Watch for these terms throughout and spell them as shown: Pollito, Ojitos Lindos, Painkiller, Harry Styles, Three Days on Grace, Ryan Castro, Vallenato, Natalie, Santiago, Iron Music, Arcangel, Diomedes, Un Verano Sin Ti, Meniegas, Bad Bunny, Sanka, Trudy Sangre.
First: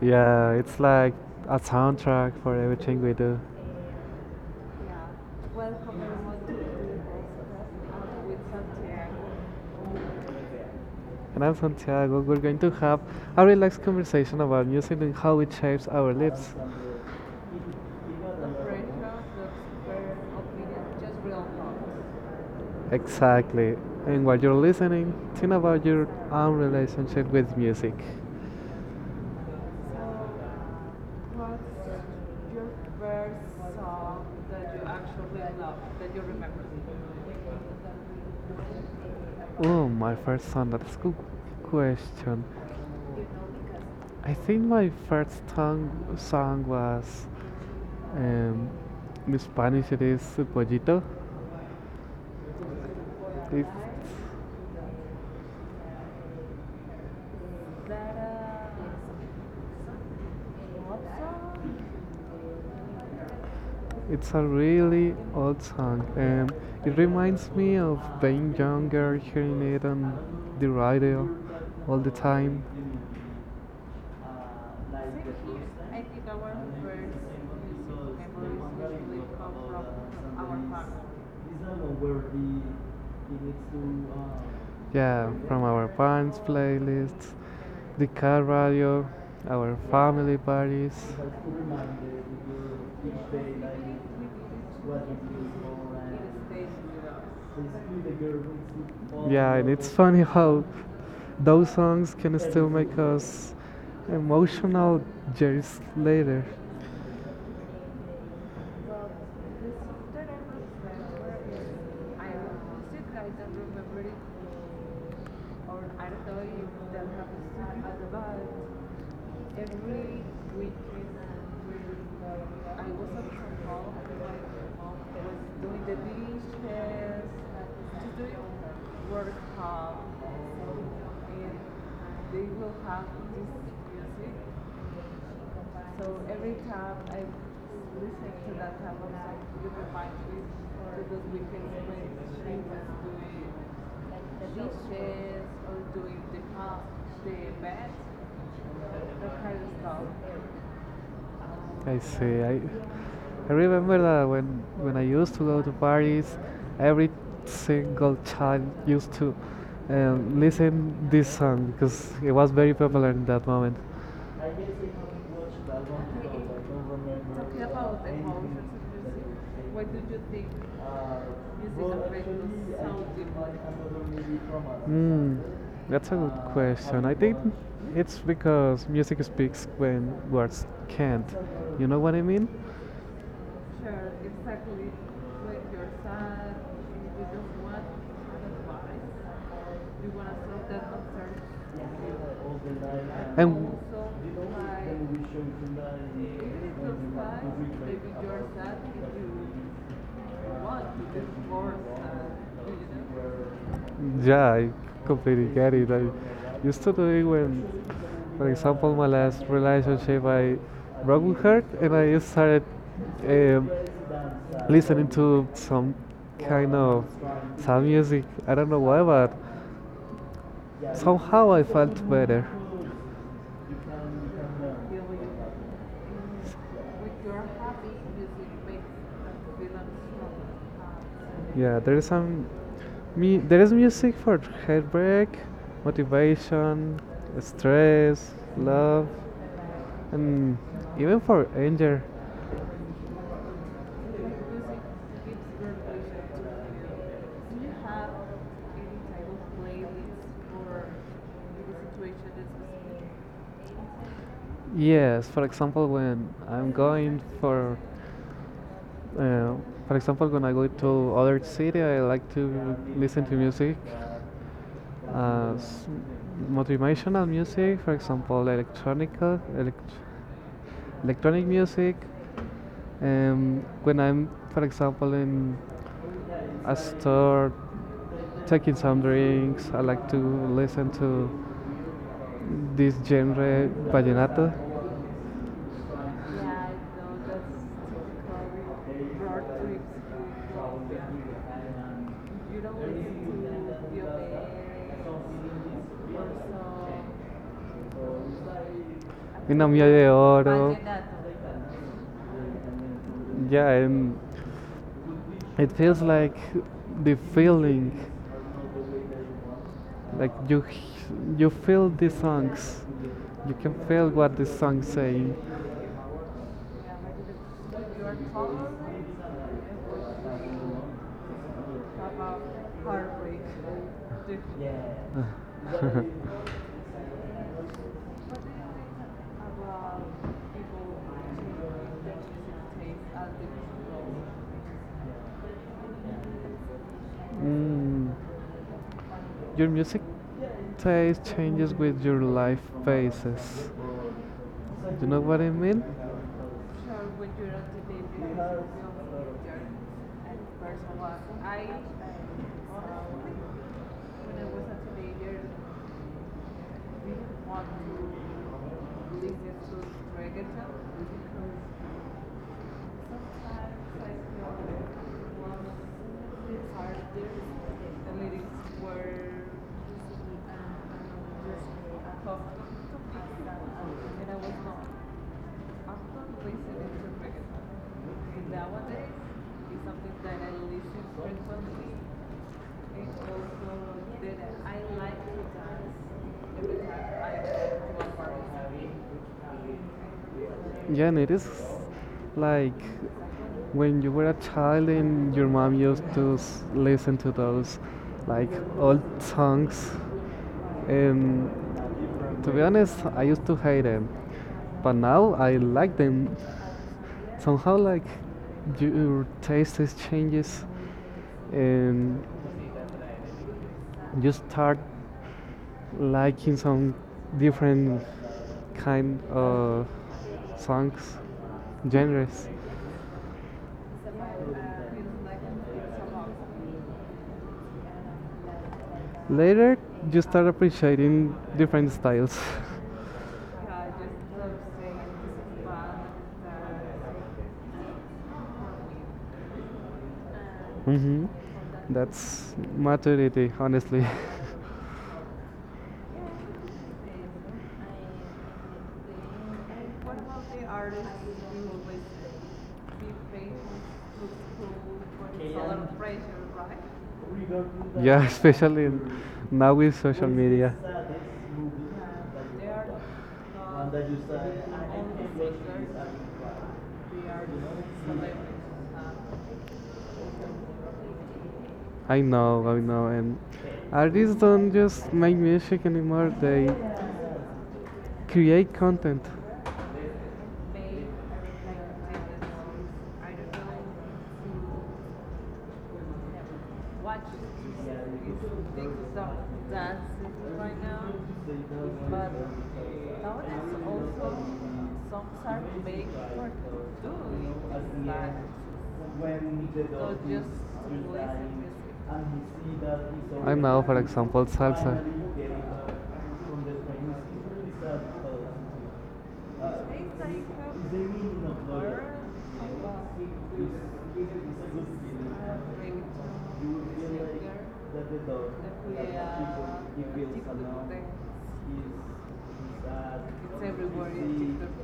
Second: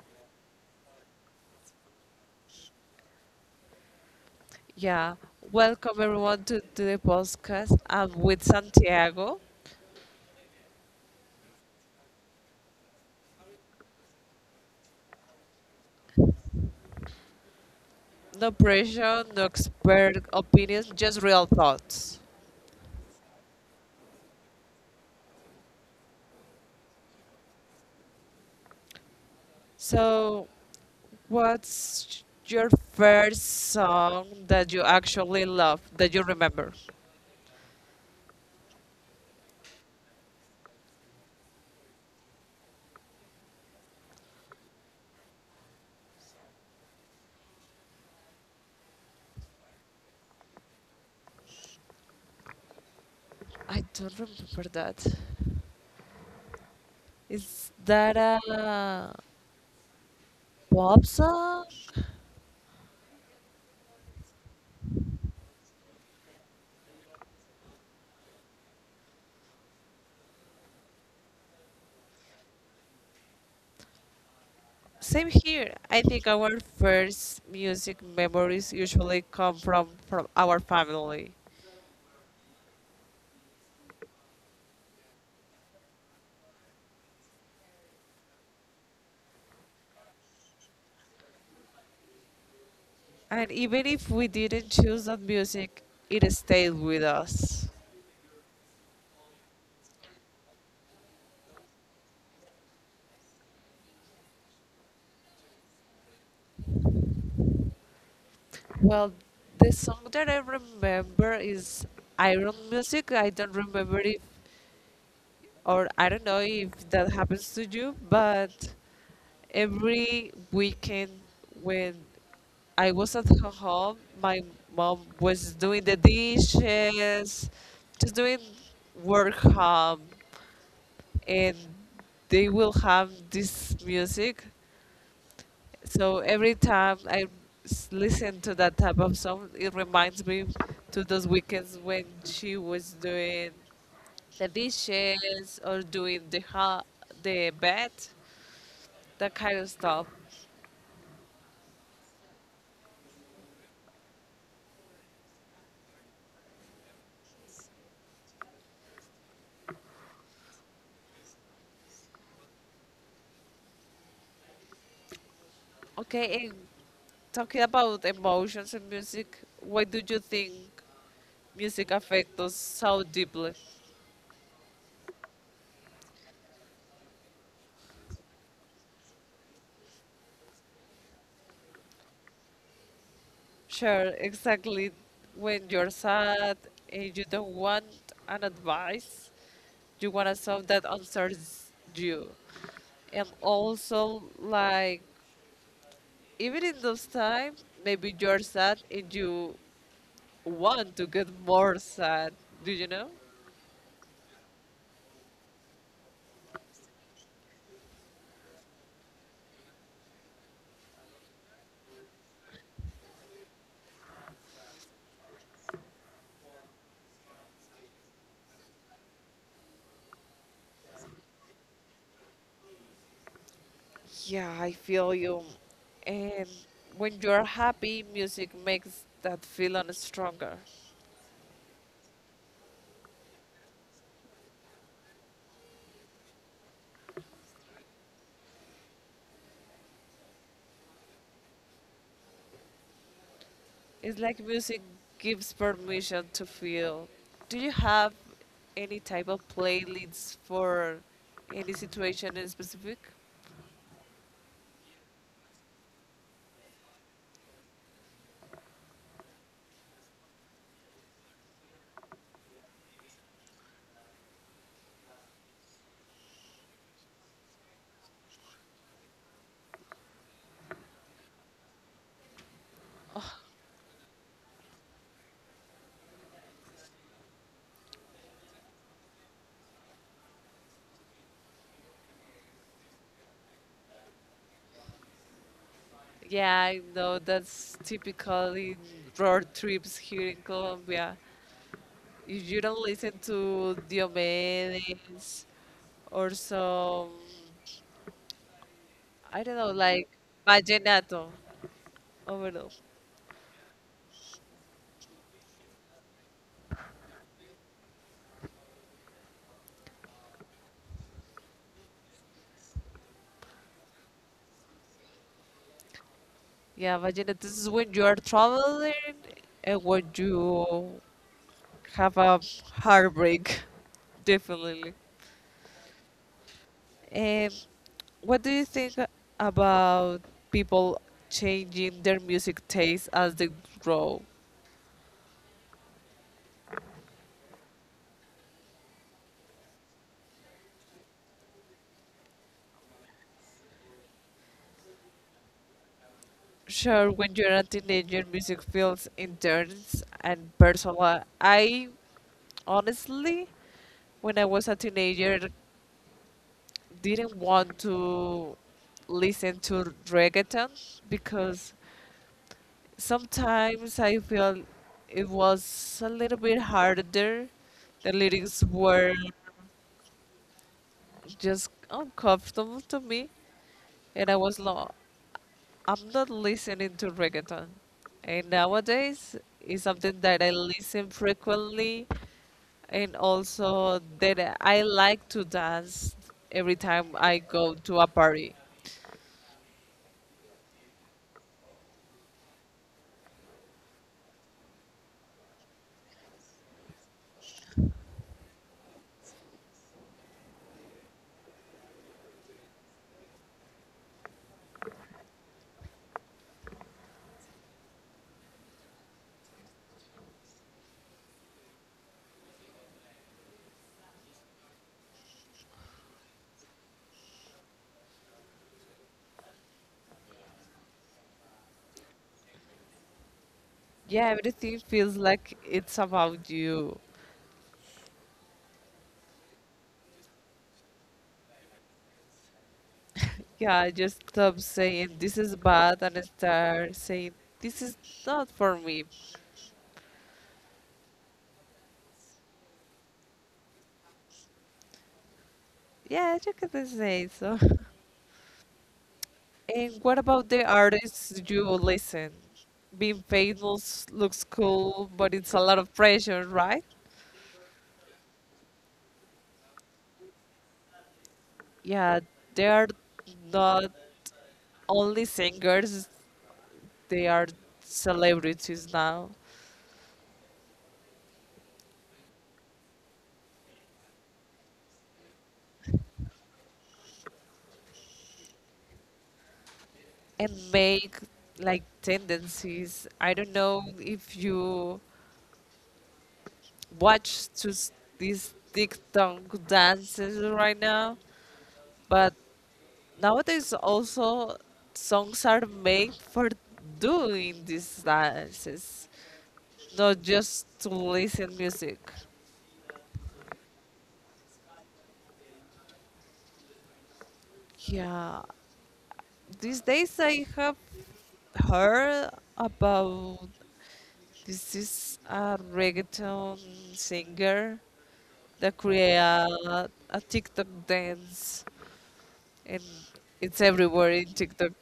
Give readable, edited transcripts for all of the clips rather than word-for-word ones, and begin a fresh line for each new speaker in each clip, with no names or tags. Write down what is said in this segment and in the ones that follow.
Yeah, it's like a soundtrack for everything we do.
Yeah. Welcome everyone to the podcast. I'm with Santiago.
And I'm Santiago. We're going to have a relaxed conversation about music and how it shapes our lives.
No pressure, no expert opinions, just real thoughts.
Exactly. And while you're listening, think about your own relationship with music.
So, what's your first song that you actually love, that you remember?
Oh, my first song. That's a good question. I think my first song was um, in Spanish. It is Pollito. It's
I don't remember that. Is that a pop song?
It's a really old song, and it reminds me of being younger, hearing it on the radio all the time.
Same here. I think our first music memories usually come from our family.
Yeah, from our parents' playlists, the car radio, our family parties.
And even if we didn't choose that music, it stayed with us.
Yeah, and it's funny how those songs can still make us emotional years later.
Well, the song that I remember is Iron Music. I don't remember if or I don't know if that happens to you, but every weekend when I was at her home, my mom was doing the dishes, just doing work home, and they will have this music. So every time I listen to that type of song, it reminds me to those weekends when she was doing the dishes or doing the bed, that kind of stuff.
I see. I remember that when I used to go to parties, every single child used to listen this song because it was very popular in that moment.
Okay, and talking about emotions and music, why do you think music affects us so deeply?
Hmm, that's a good question. I think it's because music speaks when words can't. You know what I mean?
Sure, exactly. When you're sad and you don't want an advice, you want a song that answers you. And
And
also, like, even in those times, maybe you're sad and you want to get more sad. Do you know?
yeah, I completely get it. I used to do it when, for example, my last relationship, I broke with her and I started um, listening to some kind of sad music. I don't know why, but somehow I felt better.
Yeah, I feel you. And when you're happy, music makes that feeling stronger.
Yeah, there is some me there is music for heartbreak, motivation, stress, love, and even for anger.
It's like music gives permission to feel. Do you have any type of playlists for any situation in specific?
Yes, for example, when I'm going uh, for example, when I go to other city, I like to listen to music as motivational music, for example, electronica, electronic music. When I'm, for example, in a store taking some drinks, I like to listen to this genre vallenato.
Yeah, I know that's typically road trips here in Colombia. If you don't listen to Diomedes or some I don't
Una
know,
mía de
like
oro.
Vallenato. Oh, no.
Yeah, and it feels like the feeling, like you feel the songs, you can feel what the songs saying.
Yeah, Vallenato. This is when you are traveling and when you have a heartbreak, definitely.
Yeah.
And what do you think about people changing their music taste as they grow?
Mm, your music taste changes with your life phases. You know what I mean?
Sure, when you're a teenager, music feels intense and personal. I honestly, when I was a teenager, didn't want to listen to reggaeton because sometimes I feel it was a little bit harder. The lyrics were just uncomfortable to me, and I was not. I'm not listening to reggaeton, and nowadays it's something that I listen frequently, and also that I like to dance every time I go to a party.
Yeah, and it is like when you were a child and your mom used to listen to those like old songs. And to be honest, I used to hate them, but now I like them. Somehow like your taste changes and you start liking some different kind of songs genres
Yeah, everything feels like it's about you.
later. You start appreciating different styles.
Yeah, just
Yeah,
stop saying this is bad and start saying this is not for me.
hmm that's maturity, honestly.
Yeah, you can say so. And what about the artists you listen? Being famous looks cool, but it's a lot of pressure, right?
Yeah, especially now with social media.
Yeah, they are not only singers, they are celebrities now
I know, and artists don't just make music anymore, they create content.
and make like tendencies. I don't know if you watch to these TikTok dances right now. But nowadays also songs are made for doing these dances, not just to listen music.
I know, for example, salsa.
Yeah, these days I have heard about this is a reggaeton singer that created a TikTok dance and it's everywhere in TikTok.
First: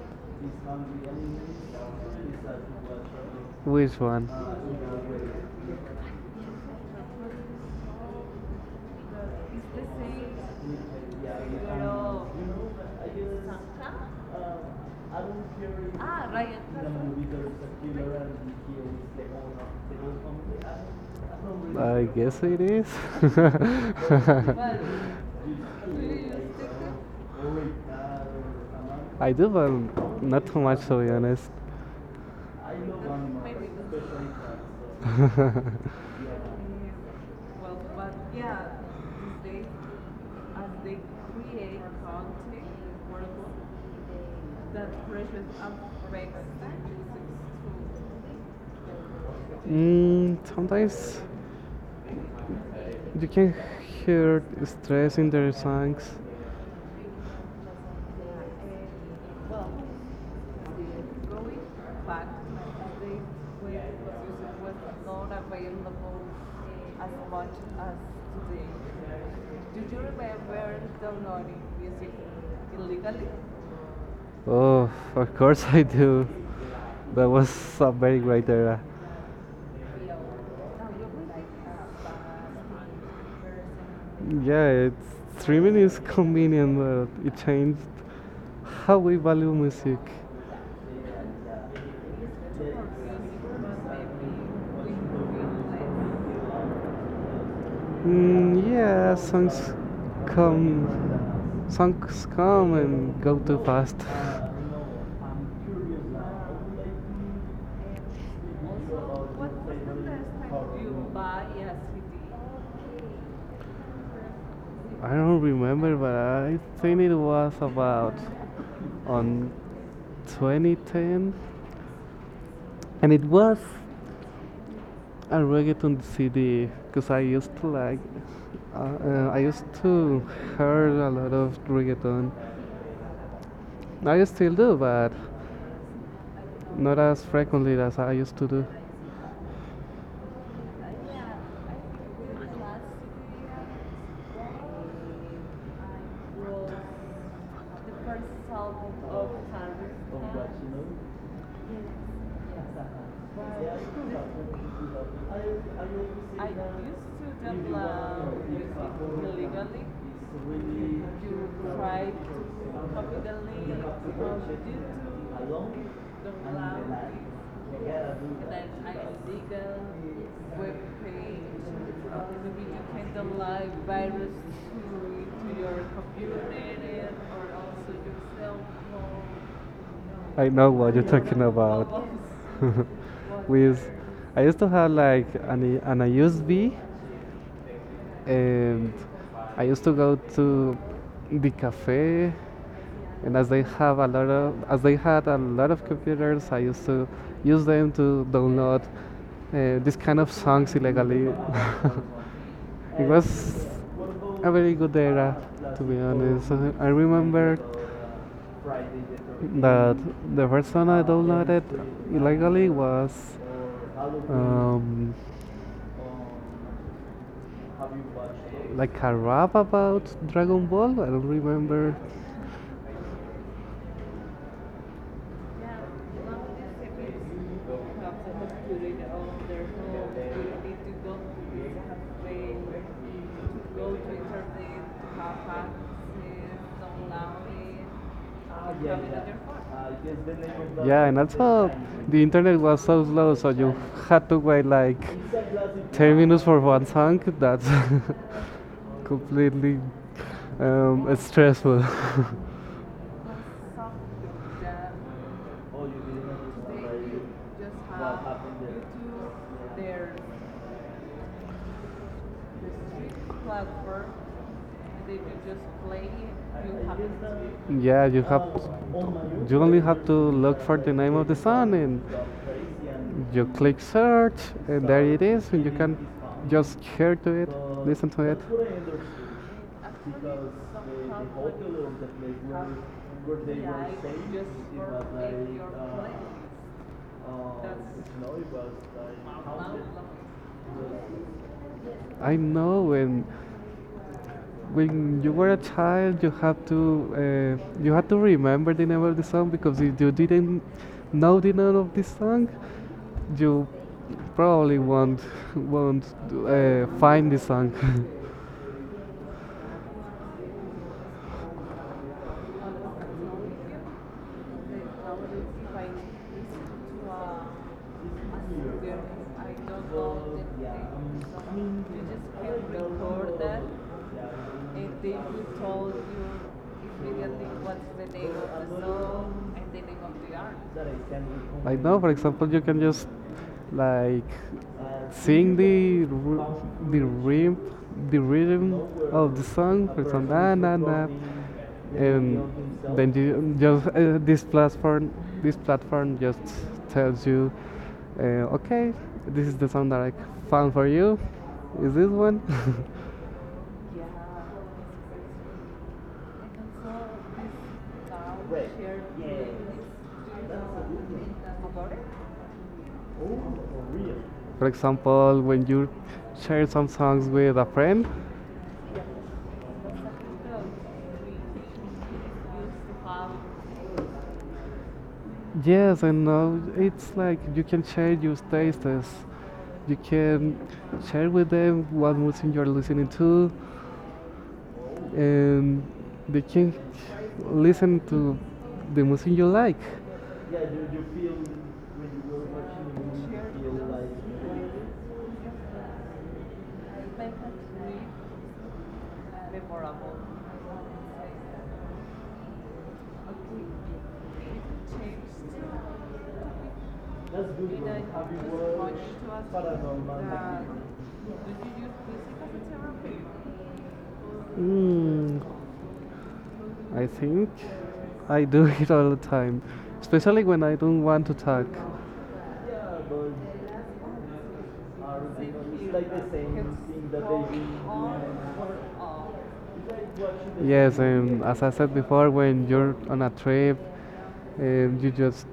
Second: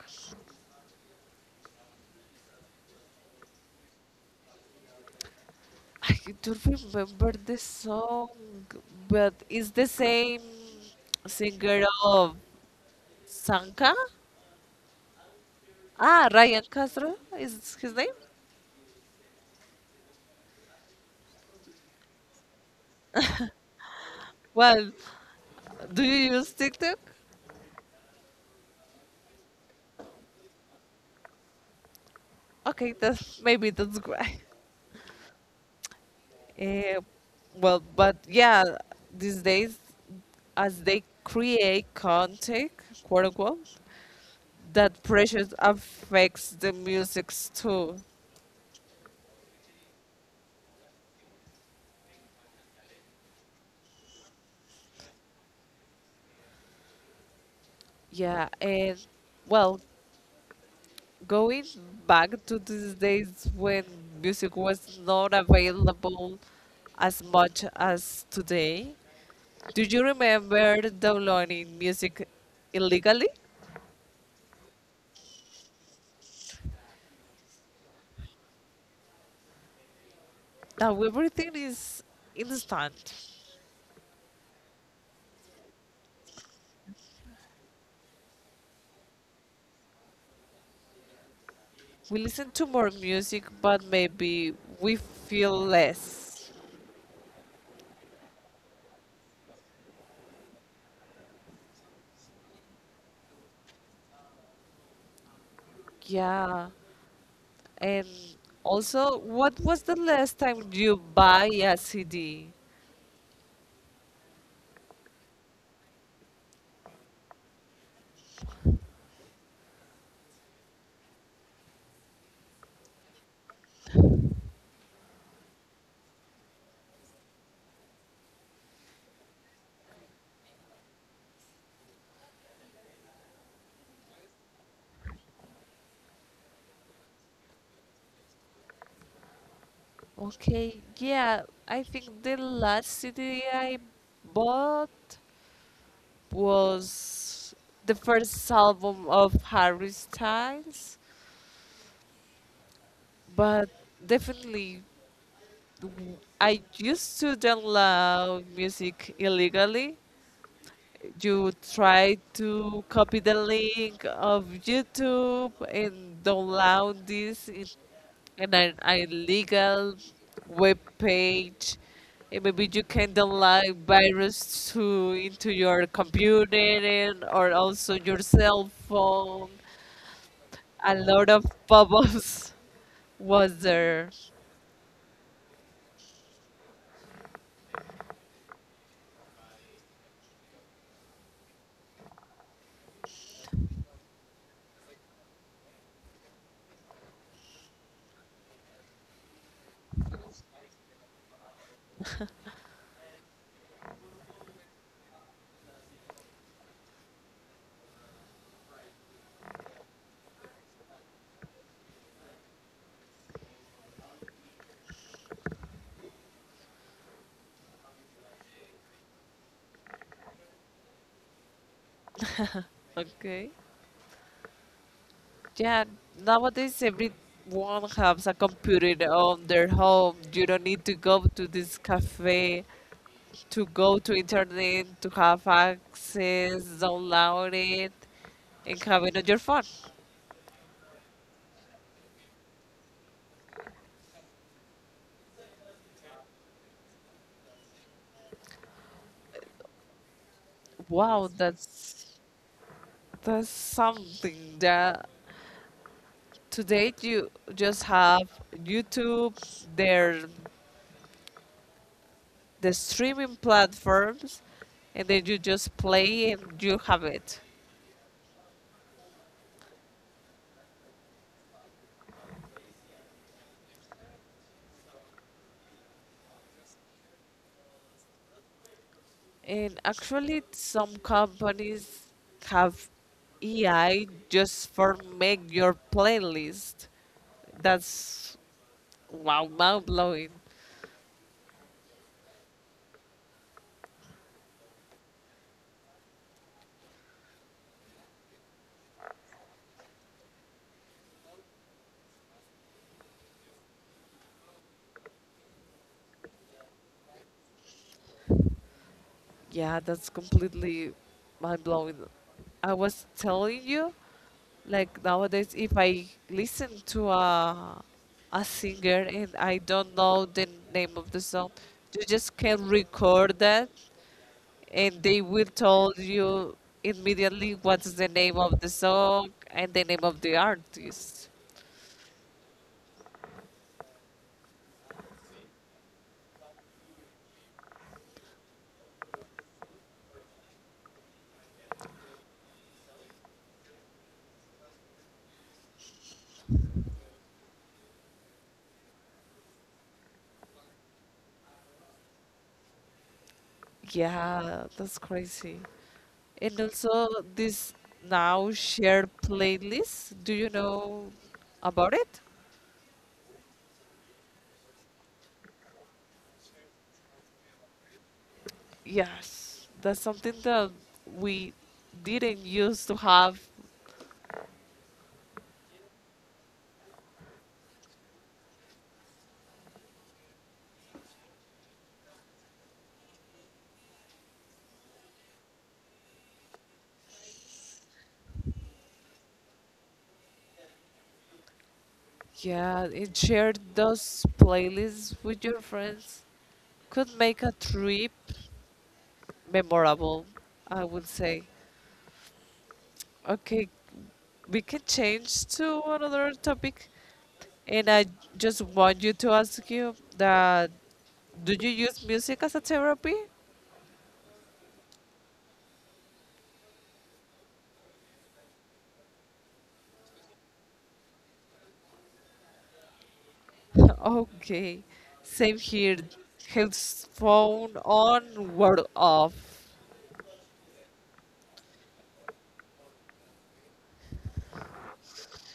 like Which one?
I don't remember the song, but it's the same singer of Sanka.
I
Ah, Ryan Castro is his name.
really guess it is.
Well, do you use TikTok?
I do, but not too much to be honest. I-
Okay, that's why.
uh,
Eh, well, but yeah, these days, as they create content, quote unquote, that pressure affects the musics too.
Mm, sometimes you can hear stress in their songs.
Yeah, and well, going back to these days when music was not available as much as today, do you remember downloading music illegally?
Oh, of course I do. That was a very great era.
Now everything is instant.
Yeah, it's, streaming is convenient, but it changed how we value music.
We listen to more music, but maybe we feel less.
Mm, yeah, come, songs come and go too fast.
Yeah. And also, what was the last time you buy a CD?
I don't remember, but I think it was about on 2010, and it was a reggaeton CD because I used to like, I used to hear a lot of reggaeton. I still do, but not as frequently as I used to do.
Okay, yeah, I think the last CD I bought was the first album of Harry Styles, but definitely I used to download music illegally, you try to copy the link of YouTube and download this in an illegal web page. And maybe you can download virus to into your computer and, or also your cell phone.
I know what
A
you're
lot
talking
of
about.
pop-ups was
With,
there.
I used to have like an USB, and I used to go to the cafe and as they had a lot of computers. I used to use them to download this kind of songs illegally. It was a very good era, to be honest. I remember that the first song I downloaded illegally was um, like a rap about Dragon Ball, I don't remember.
Okay. Yeah, nowadays everyone has a computer on their home. You don't need to go to this cafe, to go to internet, to have access, download it, and have it on your phone.
Yeah, and also the internet was so slow, so you had to wait like 10 minutes for one song. That's completely
Wow,
stressful.
that's something that today you just have YouTube, their the streaming platforms, and then you just play and you have it.
Yeah, you only have to look for the name of the song and you click search and there it is, and you can just share to it, listen to it.
And actually, some companies have AI just for make your playlist. That's wow, mind blowing.
I know when you were a child you have to you had to remember the name of the song because if you didn't know the name of the song you probably won't find the song.
Yeah, that's completely mind blowing. I was telling you, like nowadays, if I listen to a singer and I don't know the name of the song, you just can record that and they will tell you immediately what's the name of the song and the name of the artist.
Like now, for example, you can just like sing the rhythm of the song, for example, na na na, and then you just this platform just tells you, okay, this is the song that I found for you. Is this one?
Yeah, that's crazy. And also this now shared playlist. Do you know about it?
For example, when you share some songs with a friend.
Yes, that's something that we didn't used to have.
Yes, I know. It's like you can share your tastes. You can share with them what music you're listening to, and they can listen to the music you like. Yeah, you feel when you were
Yeah,
watching the
and
movie,
share
you feel
those
like
playlists with your friends could make a trip memorable, I would say. Okay, we can change to another topic.
that's
And I just want you to ask you that do you use music as a therapy?
Mm, I think I do. It all the time, especially when I don't want to talk.
Okay, same here. Headphone on, word off.
Yes, as I said before, when you're on a trip, you just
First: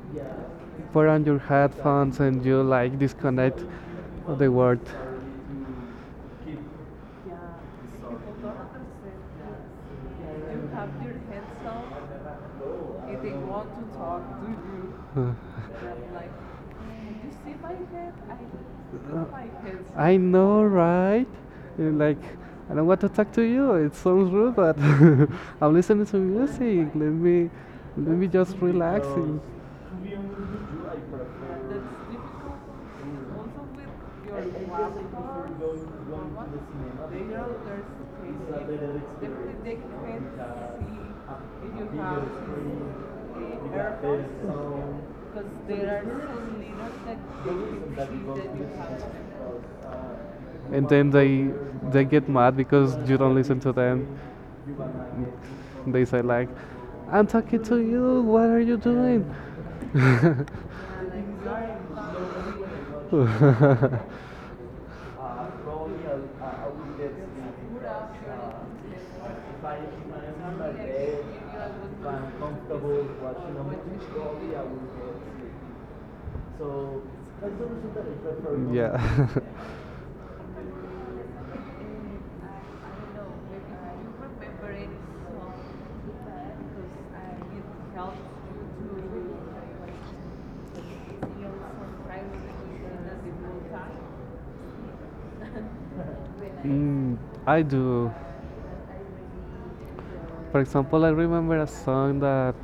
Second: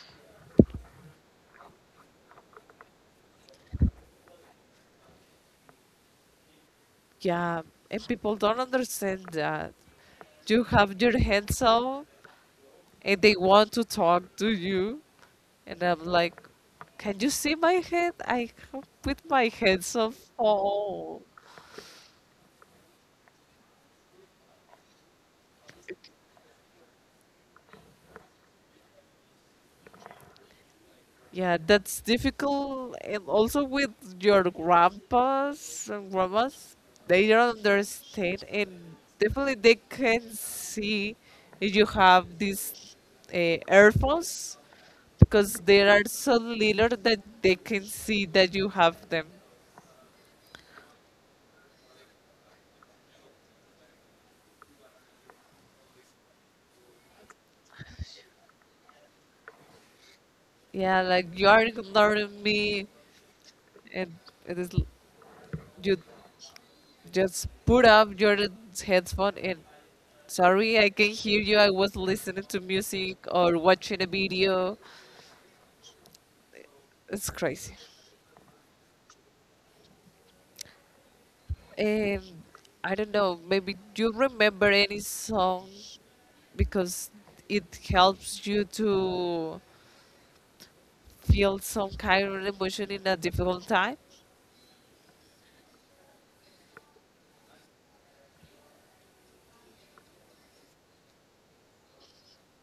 put on your headphones and you like disconnect the world.
Yeah, and people don't understand that. You have your hands up and they want to talk to you.
And
And I'm like, can you see my head? I have with my hands up.
I know,
Oh.
right? And like, I don't want to talk to you. It sounds rude, but I'm listening to music. Let me just relax.
Yeah, that's difficult. And also with your grandpas and grandmas, they don't understand, and definitely they can see if you have these earphones because they are so little that they can see that you have them.
And then they get mad because you don't listen to them. They say like, "I'm talking to you. What are you doing?"
Yeah, like you are ignoring me, and it is you just put up your headphone and sorry, I can not hear you. I was listening to music or watching a video. It's crazy.
Yeah,
And I don't know, maybe you remember any song because it helps you to feel some kind of emotion in a difficult time.
Mm, I do. For example, I remember a song that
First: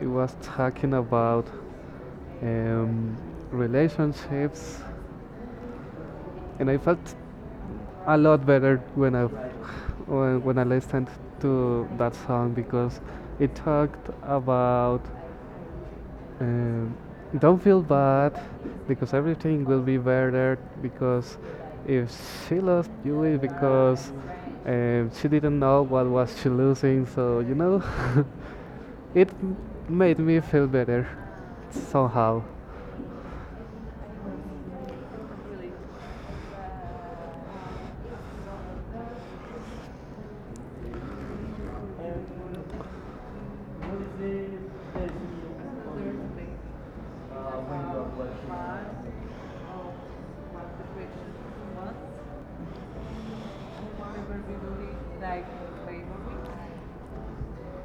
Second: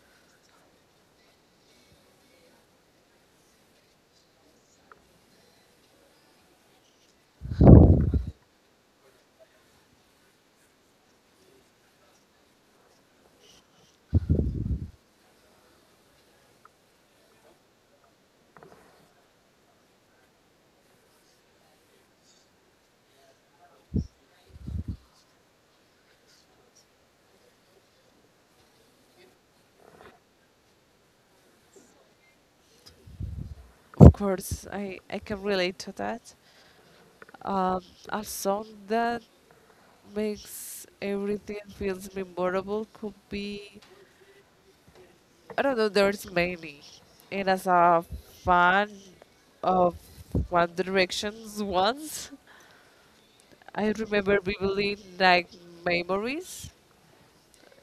it was talking about um, relationships, and I felt a lot better when I when I listened to that song because it talked about. Um, don't feel bad because everything will be better because if she lost you it's because she didn't know what was she losing, so you know. it m- made me feel better somehow.
Of course, I can relate to that. Um, a song that makes everything feels memorable could be I don't know. There's many, and as a fan of One Direction's once, I remember vividly like memories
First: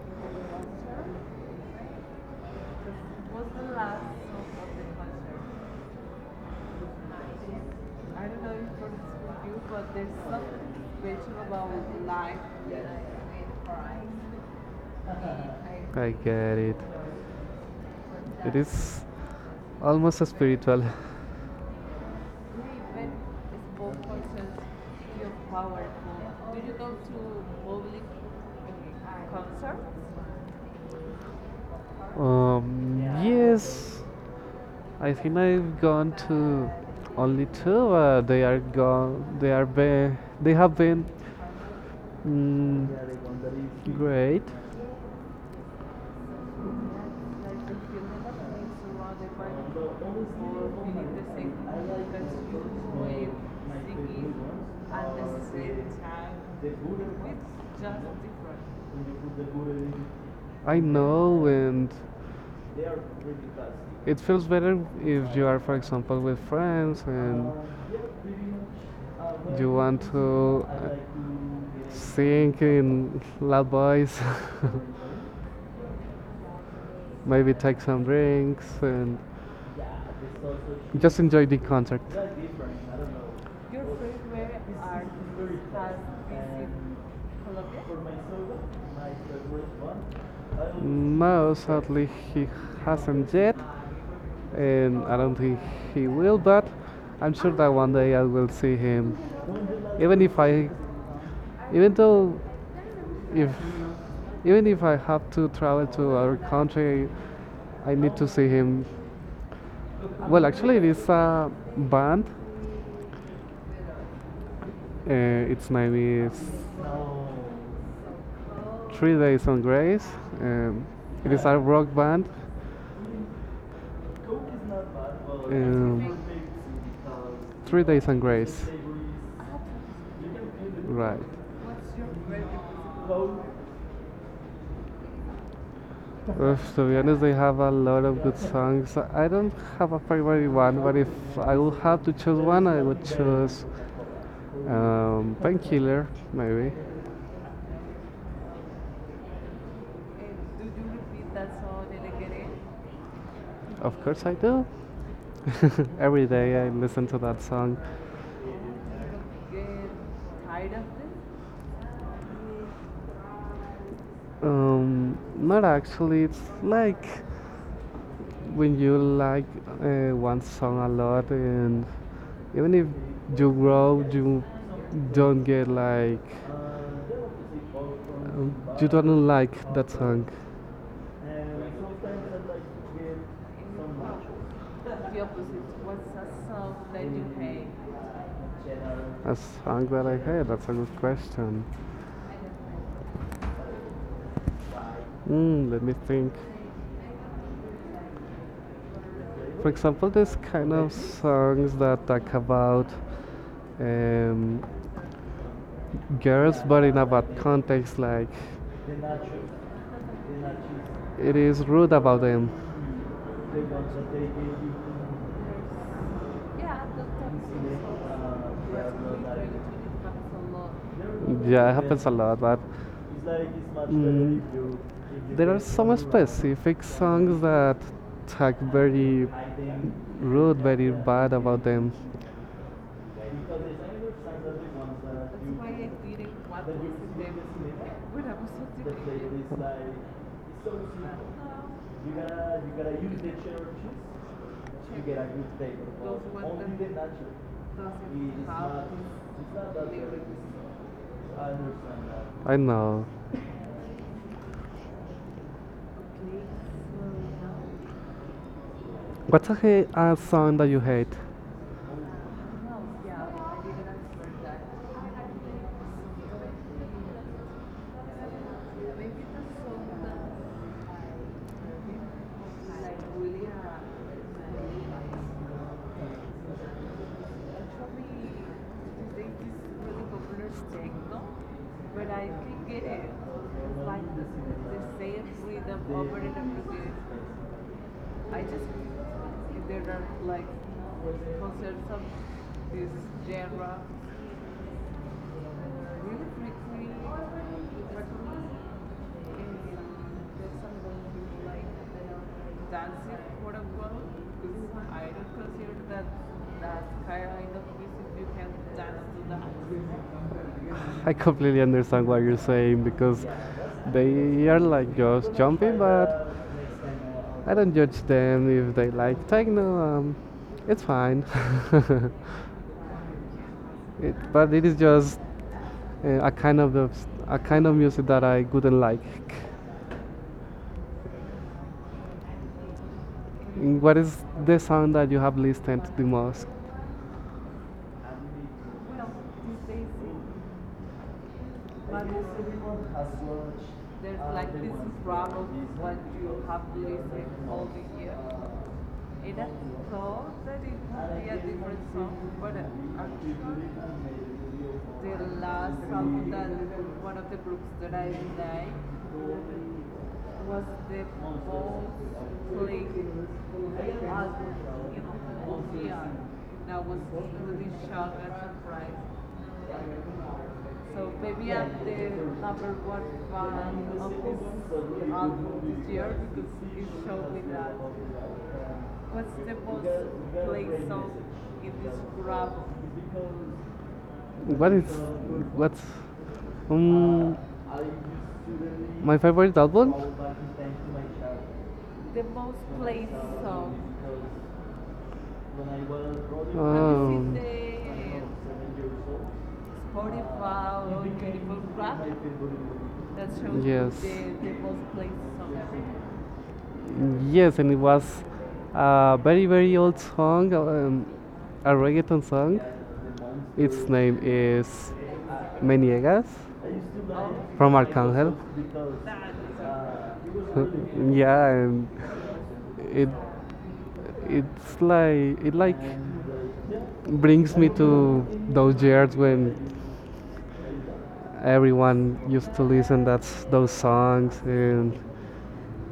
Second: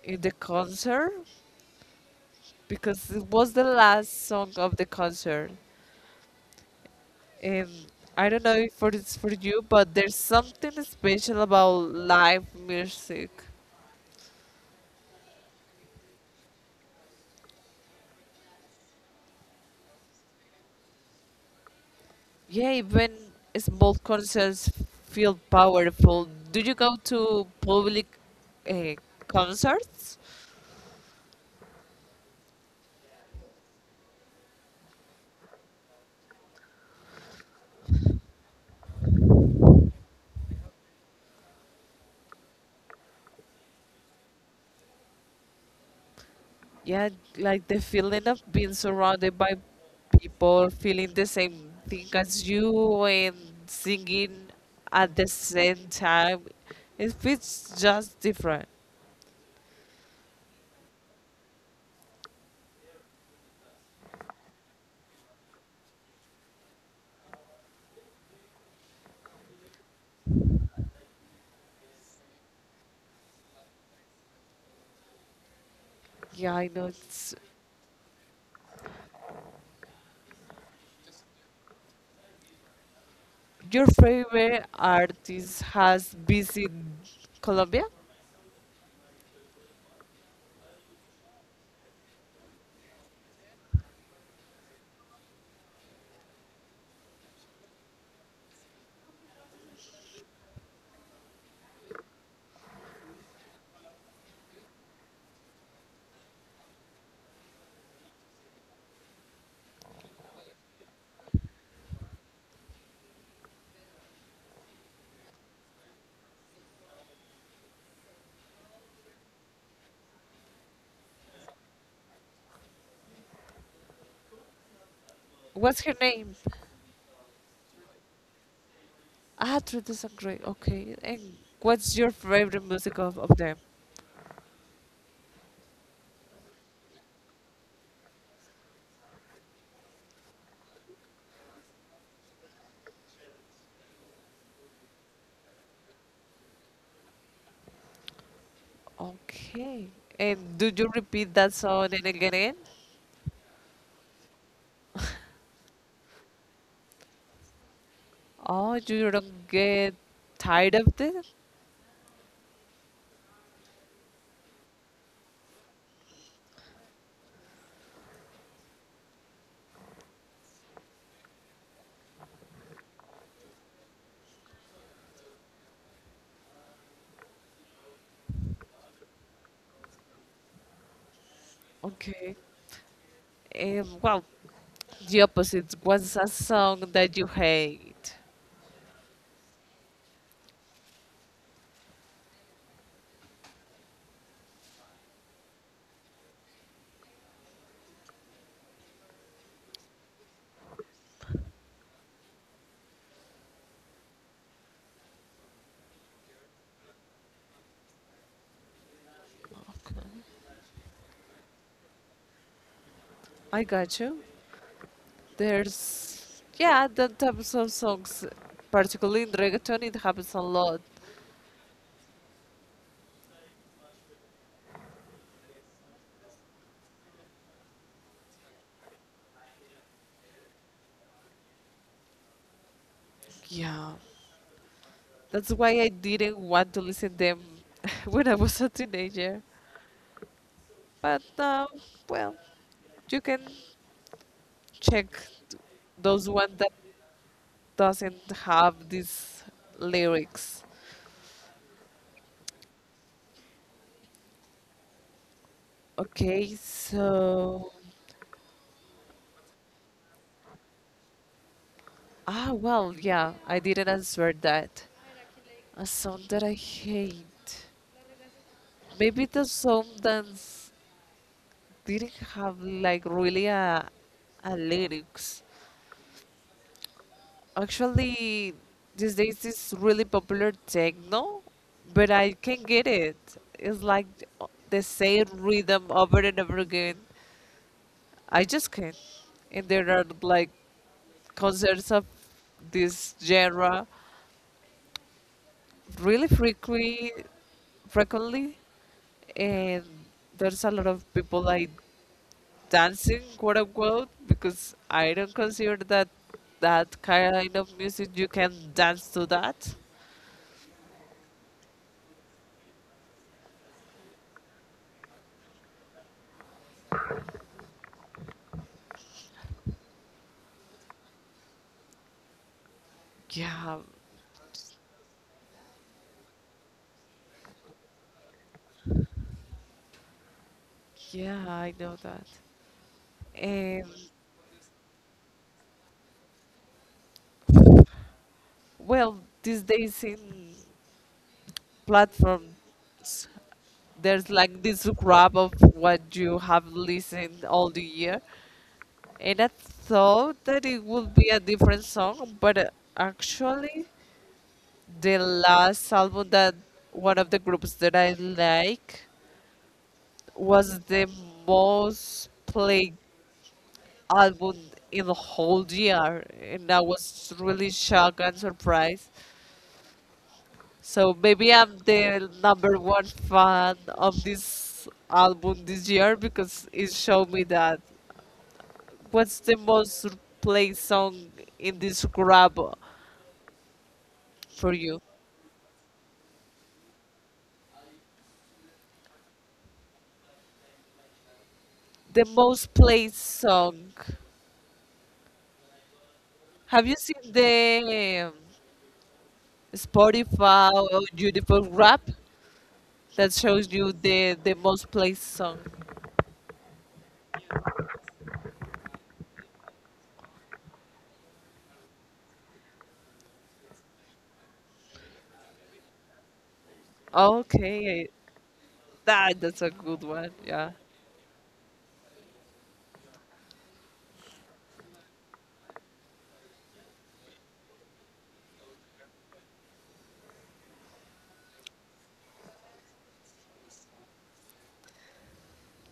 in the concert because it was the last song of the concert, and I don't know if for it's for you, but there's something special about live music.
I get it, it is almost spiritual.
Yeah, even small concerts feel powerful. Do you go to public uh, concerts?
Yes, I think I've gone to only two. They are gone. They are been. They have been mm, great.
Yeah, like the feeling of being surrounded by people feeling the same thing as you and singing at the same time, it feels just different.
I know, and it feels better if you are, for example, with friends and you want to sing in loud voice.
Yeah, I know it's
Maybe take some drinks and just enjoy the concert.
your favorite artist has visited Colombia.
No, sadly he hasn't yet, and I don't think he will. But I'm sure that one day I will see him. Even if I, even though, if even if I have to travel to other country, I need to see him. Well, actually, it is a band. Its name is no. Three Days on Grace. Um, it is a rock band.
What's her
Um,
name?
Three Days on Grace.
Ah, Trudy Sangre. Okay,
Right.
and what's your favorite music of
Coke,
them?
to be honest, they have a lot of good songs. I don't have a favorite one, but if I would have to choose one, I would choose Painkiller, maybe.
Okay, and do you repeat that song and again?
Of course, I do. Every day I listen to that song.
Oh, you don't get tired of this?
Not actually, it's like when you like one song a lot, and even if you grow, you don't get like you don't like that song.
Okay. Well, the opposite. What's a song that you hate?
A song that I hate. That's a good question. Let me think. For example, this kind of songs that talk about um, girls, but in a bad context. Like it is rude about them.
I got you. There's, yeah, that types of songs, particularly in reggaeton, it happens a lot.
Yeah, it happens a lot, but like mm, there are some specific songs that talk very behind rude, very bad about them.
Yeah,
like
that's why I didn't want to listen them when I was a
like
teenager.
so
But well, you can check those ones that doesn't have these lyrics.
I I know.
Okay, so
What's a song that you hate?
well, yeah, I didn't answer that. A song that I hate. Maybe the song that didn't have like really a lyrics. Actually, these days is really popular techno, but I can't get it. It's like the same rhythm over and over again. I just can't. And there are like concerts of this genre, really frequently, and there's a lot of people like
Dancing
dancing,
for
quote
a while,
unquote, because
because I
I
don't
don't consider
consider that
that
that
that
kind
kind
of
of music
music you
you
can
can dance to
dance to
that.
that. I completely understand what you're saying because they are like just jumping, but I don't judge them if they like techno. Um, it's fine.
Yeah,
But it is just a kind of a kind of music that I wouldn't like.
yeah, I know that. And
What is the sound that you have listened to the most?
well, these days in platforms, there's like this grab of what you have listened all the year, and I thought that it would be a different song, but actually, the last album that one of the groups that I like was the most played album in the whole year, and I was really shocked and surprised. So maybe I'm the number one fan of this album this year because it showed me that what's the most played song in this grab
What
for
is
you?
what? um, my favorite album?
The most played song. Have you seen
Um,
the Spotify or YouTube rap that shows you
yes.
the most played song?
Yes, and it was a very very old song, a reggaeton song. Its name is Meniegas from
Okay,
Arcangel.
that's a good one. Yeah.
Yeah, and it it's like it like brings me to those years when everyone used to listen that's those songs and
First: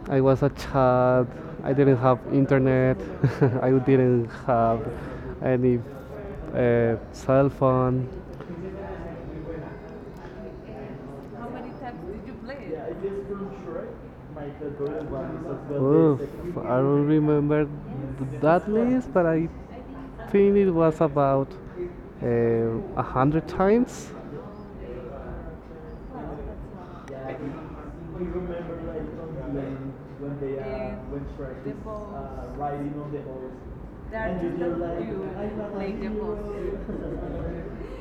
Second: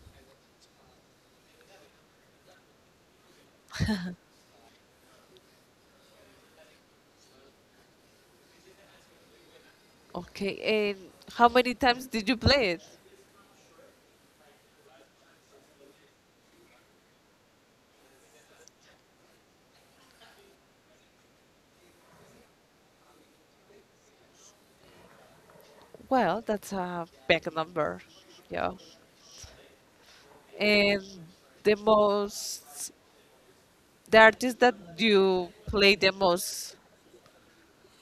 I was a child. I didn't have internet. I didn't have any cell phone.
Okay, and how many times did you play it?
Oof, I don't remember that list, but I think it was about a hundred times.
Well, that's a big number. Yeah. And the most the artist that you play the most.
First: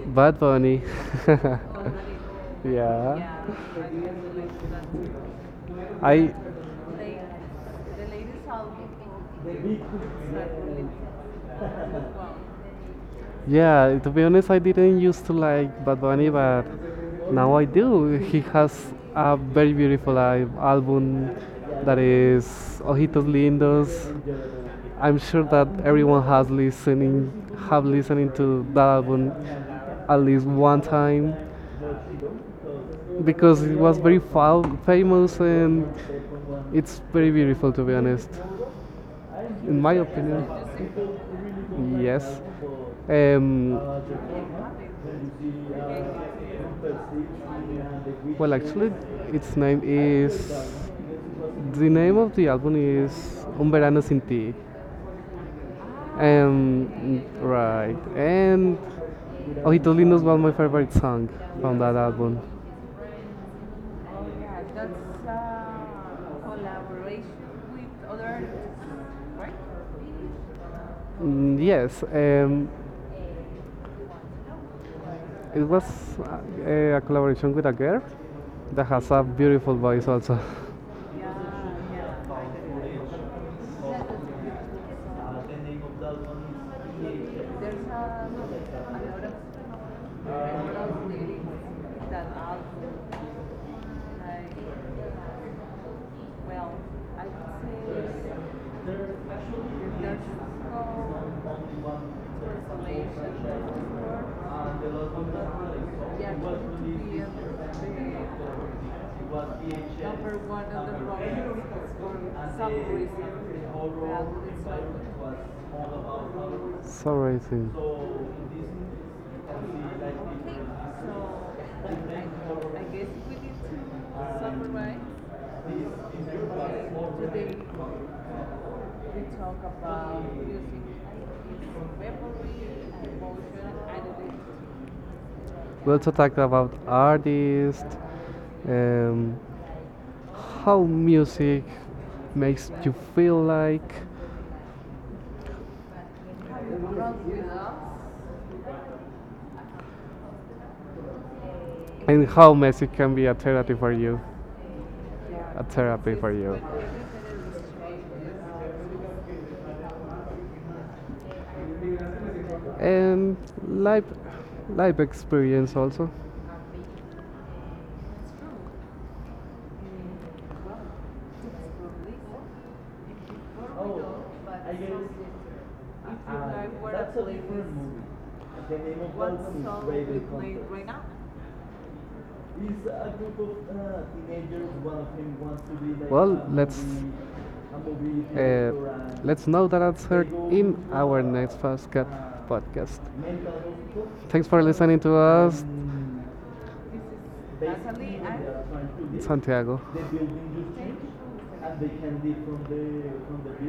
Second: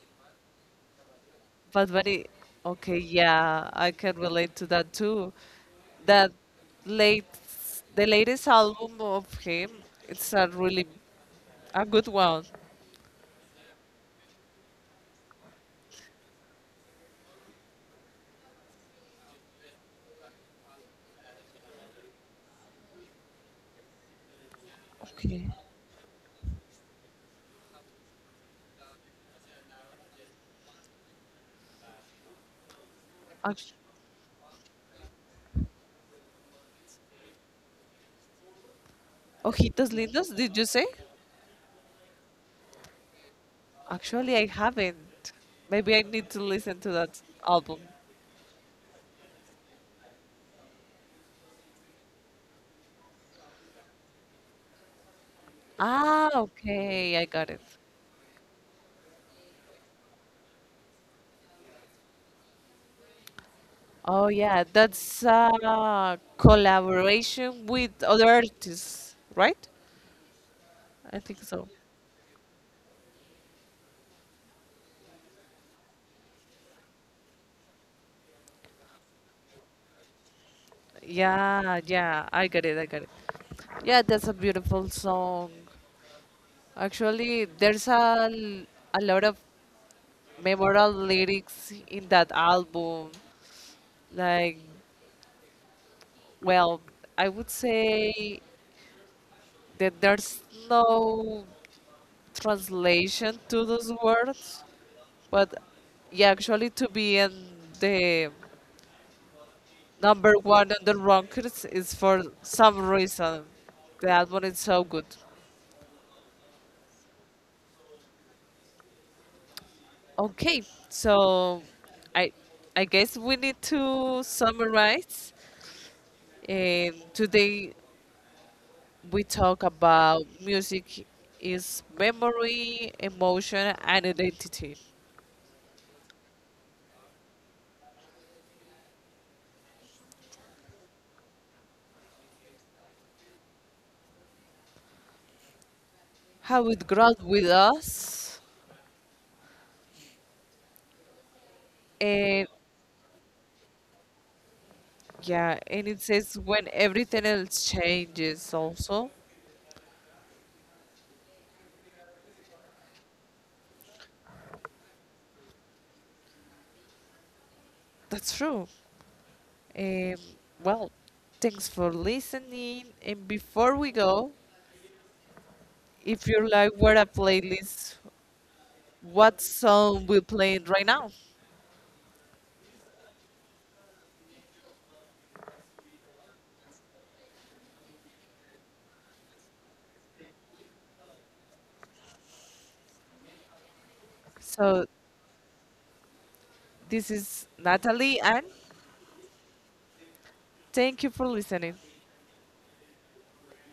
Bad Bunny. Yeah.
But very okay,
Yeah,
yeah, I can relate to that too.
I
That late, the latest album of him, it's a really a good one.
yeah, to be honest, I didn't used to like Bad Bunny, but now I do. He has a very beautiful album that is Ojitos Lindos. I'm sure
Okay.
that everyone has listening have listening to that album at least one time because
Act-
it was very famous and it's very beautiful to be honest, in
Ojitos
my
Lindos,
opinion.
did you say?
Yes, um,
Actually, I haven't. Maybe I need to listen to that album.
well, actually, its name is. The name of the album is Un Verano Sin Ti.
Ah, okay,
And.
I got it.
Right. And. Ojitos Lindos was my favorite song from that album.
Oh yeah, that's a collaboration with other artists, right? I think so.
Yes, it was a collaboration with a girl that has a beautiful voice also.
Yeah, yeah, I got it, I got it. Yeah, that's a beautiful song. Actually, there's a lot of memorable lyrics in that album. Like, well, I would say that there's no translation to those words, but yeah, actually, to be in the number one on the rankings is for some reason. That one is so good.
So amazing.
Okay, so I I guess we need to summarize. And today we talk about music is memory, emotion, and identity.
We also talked about artists. Um, how music makes you feel like,
How it grows with us,
and
and
how music can be a therapy for you.
yeah,
A
and it
therapy for
says
you.
when everything else changes. Also,
And life life experience also.
that's true. Um, well, thanks for listening. And before we go, if you like what a playlist, what song we're playing right now?
Is a group of teenagers, one of them wants to be like. Well, a let's movie, a movie, let's know that answer in our a next podcast. Thanks for
So
listening to us. Mm.
this is Natalie, and
Santiago.
thank you for listening.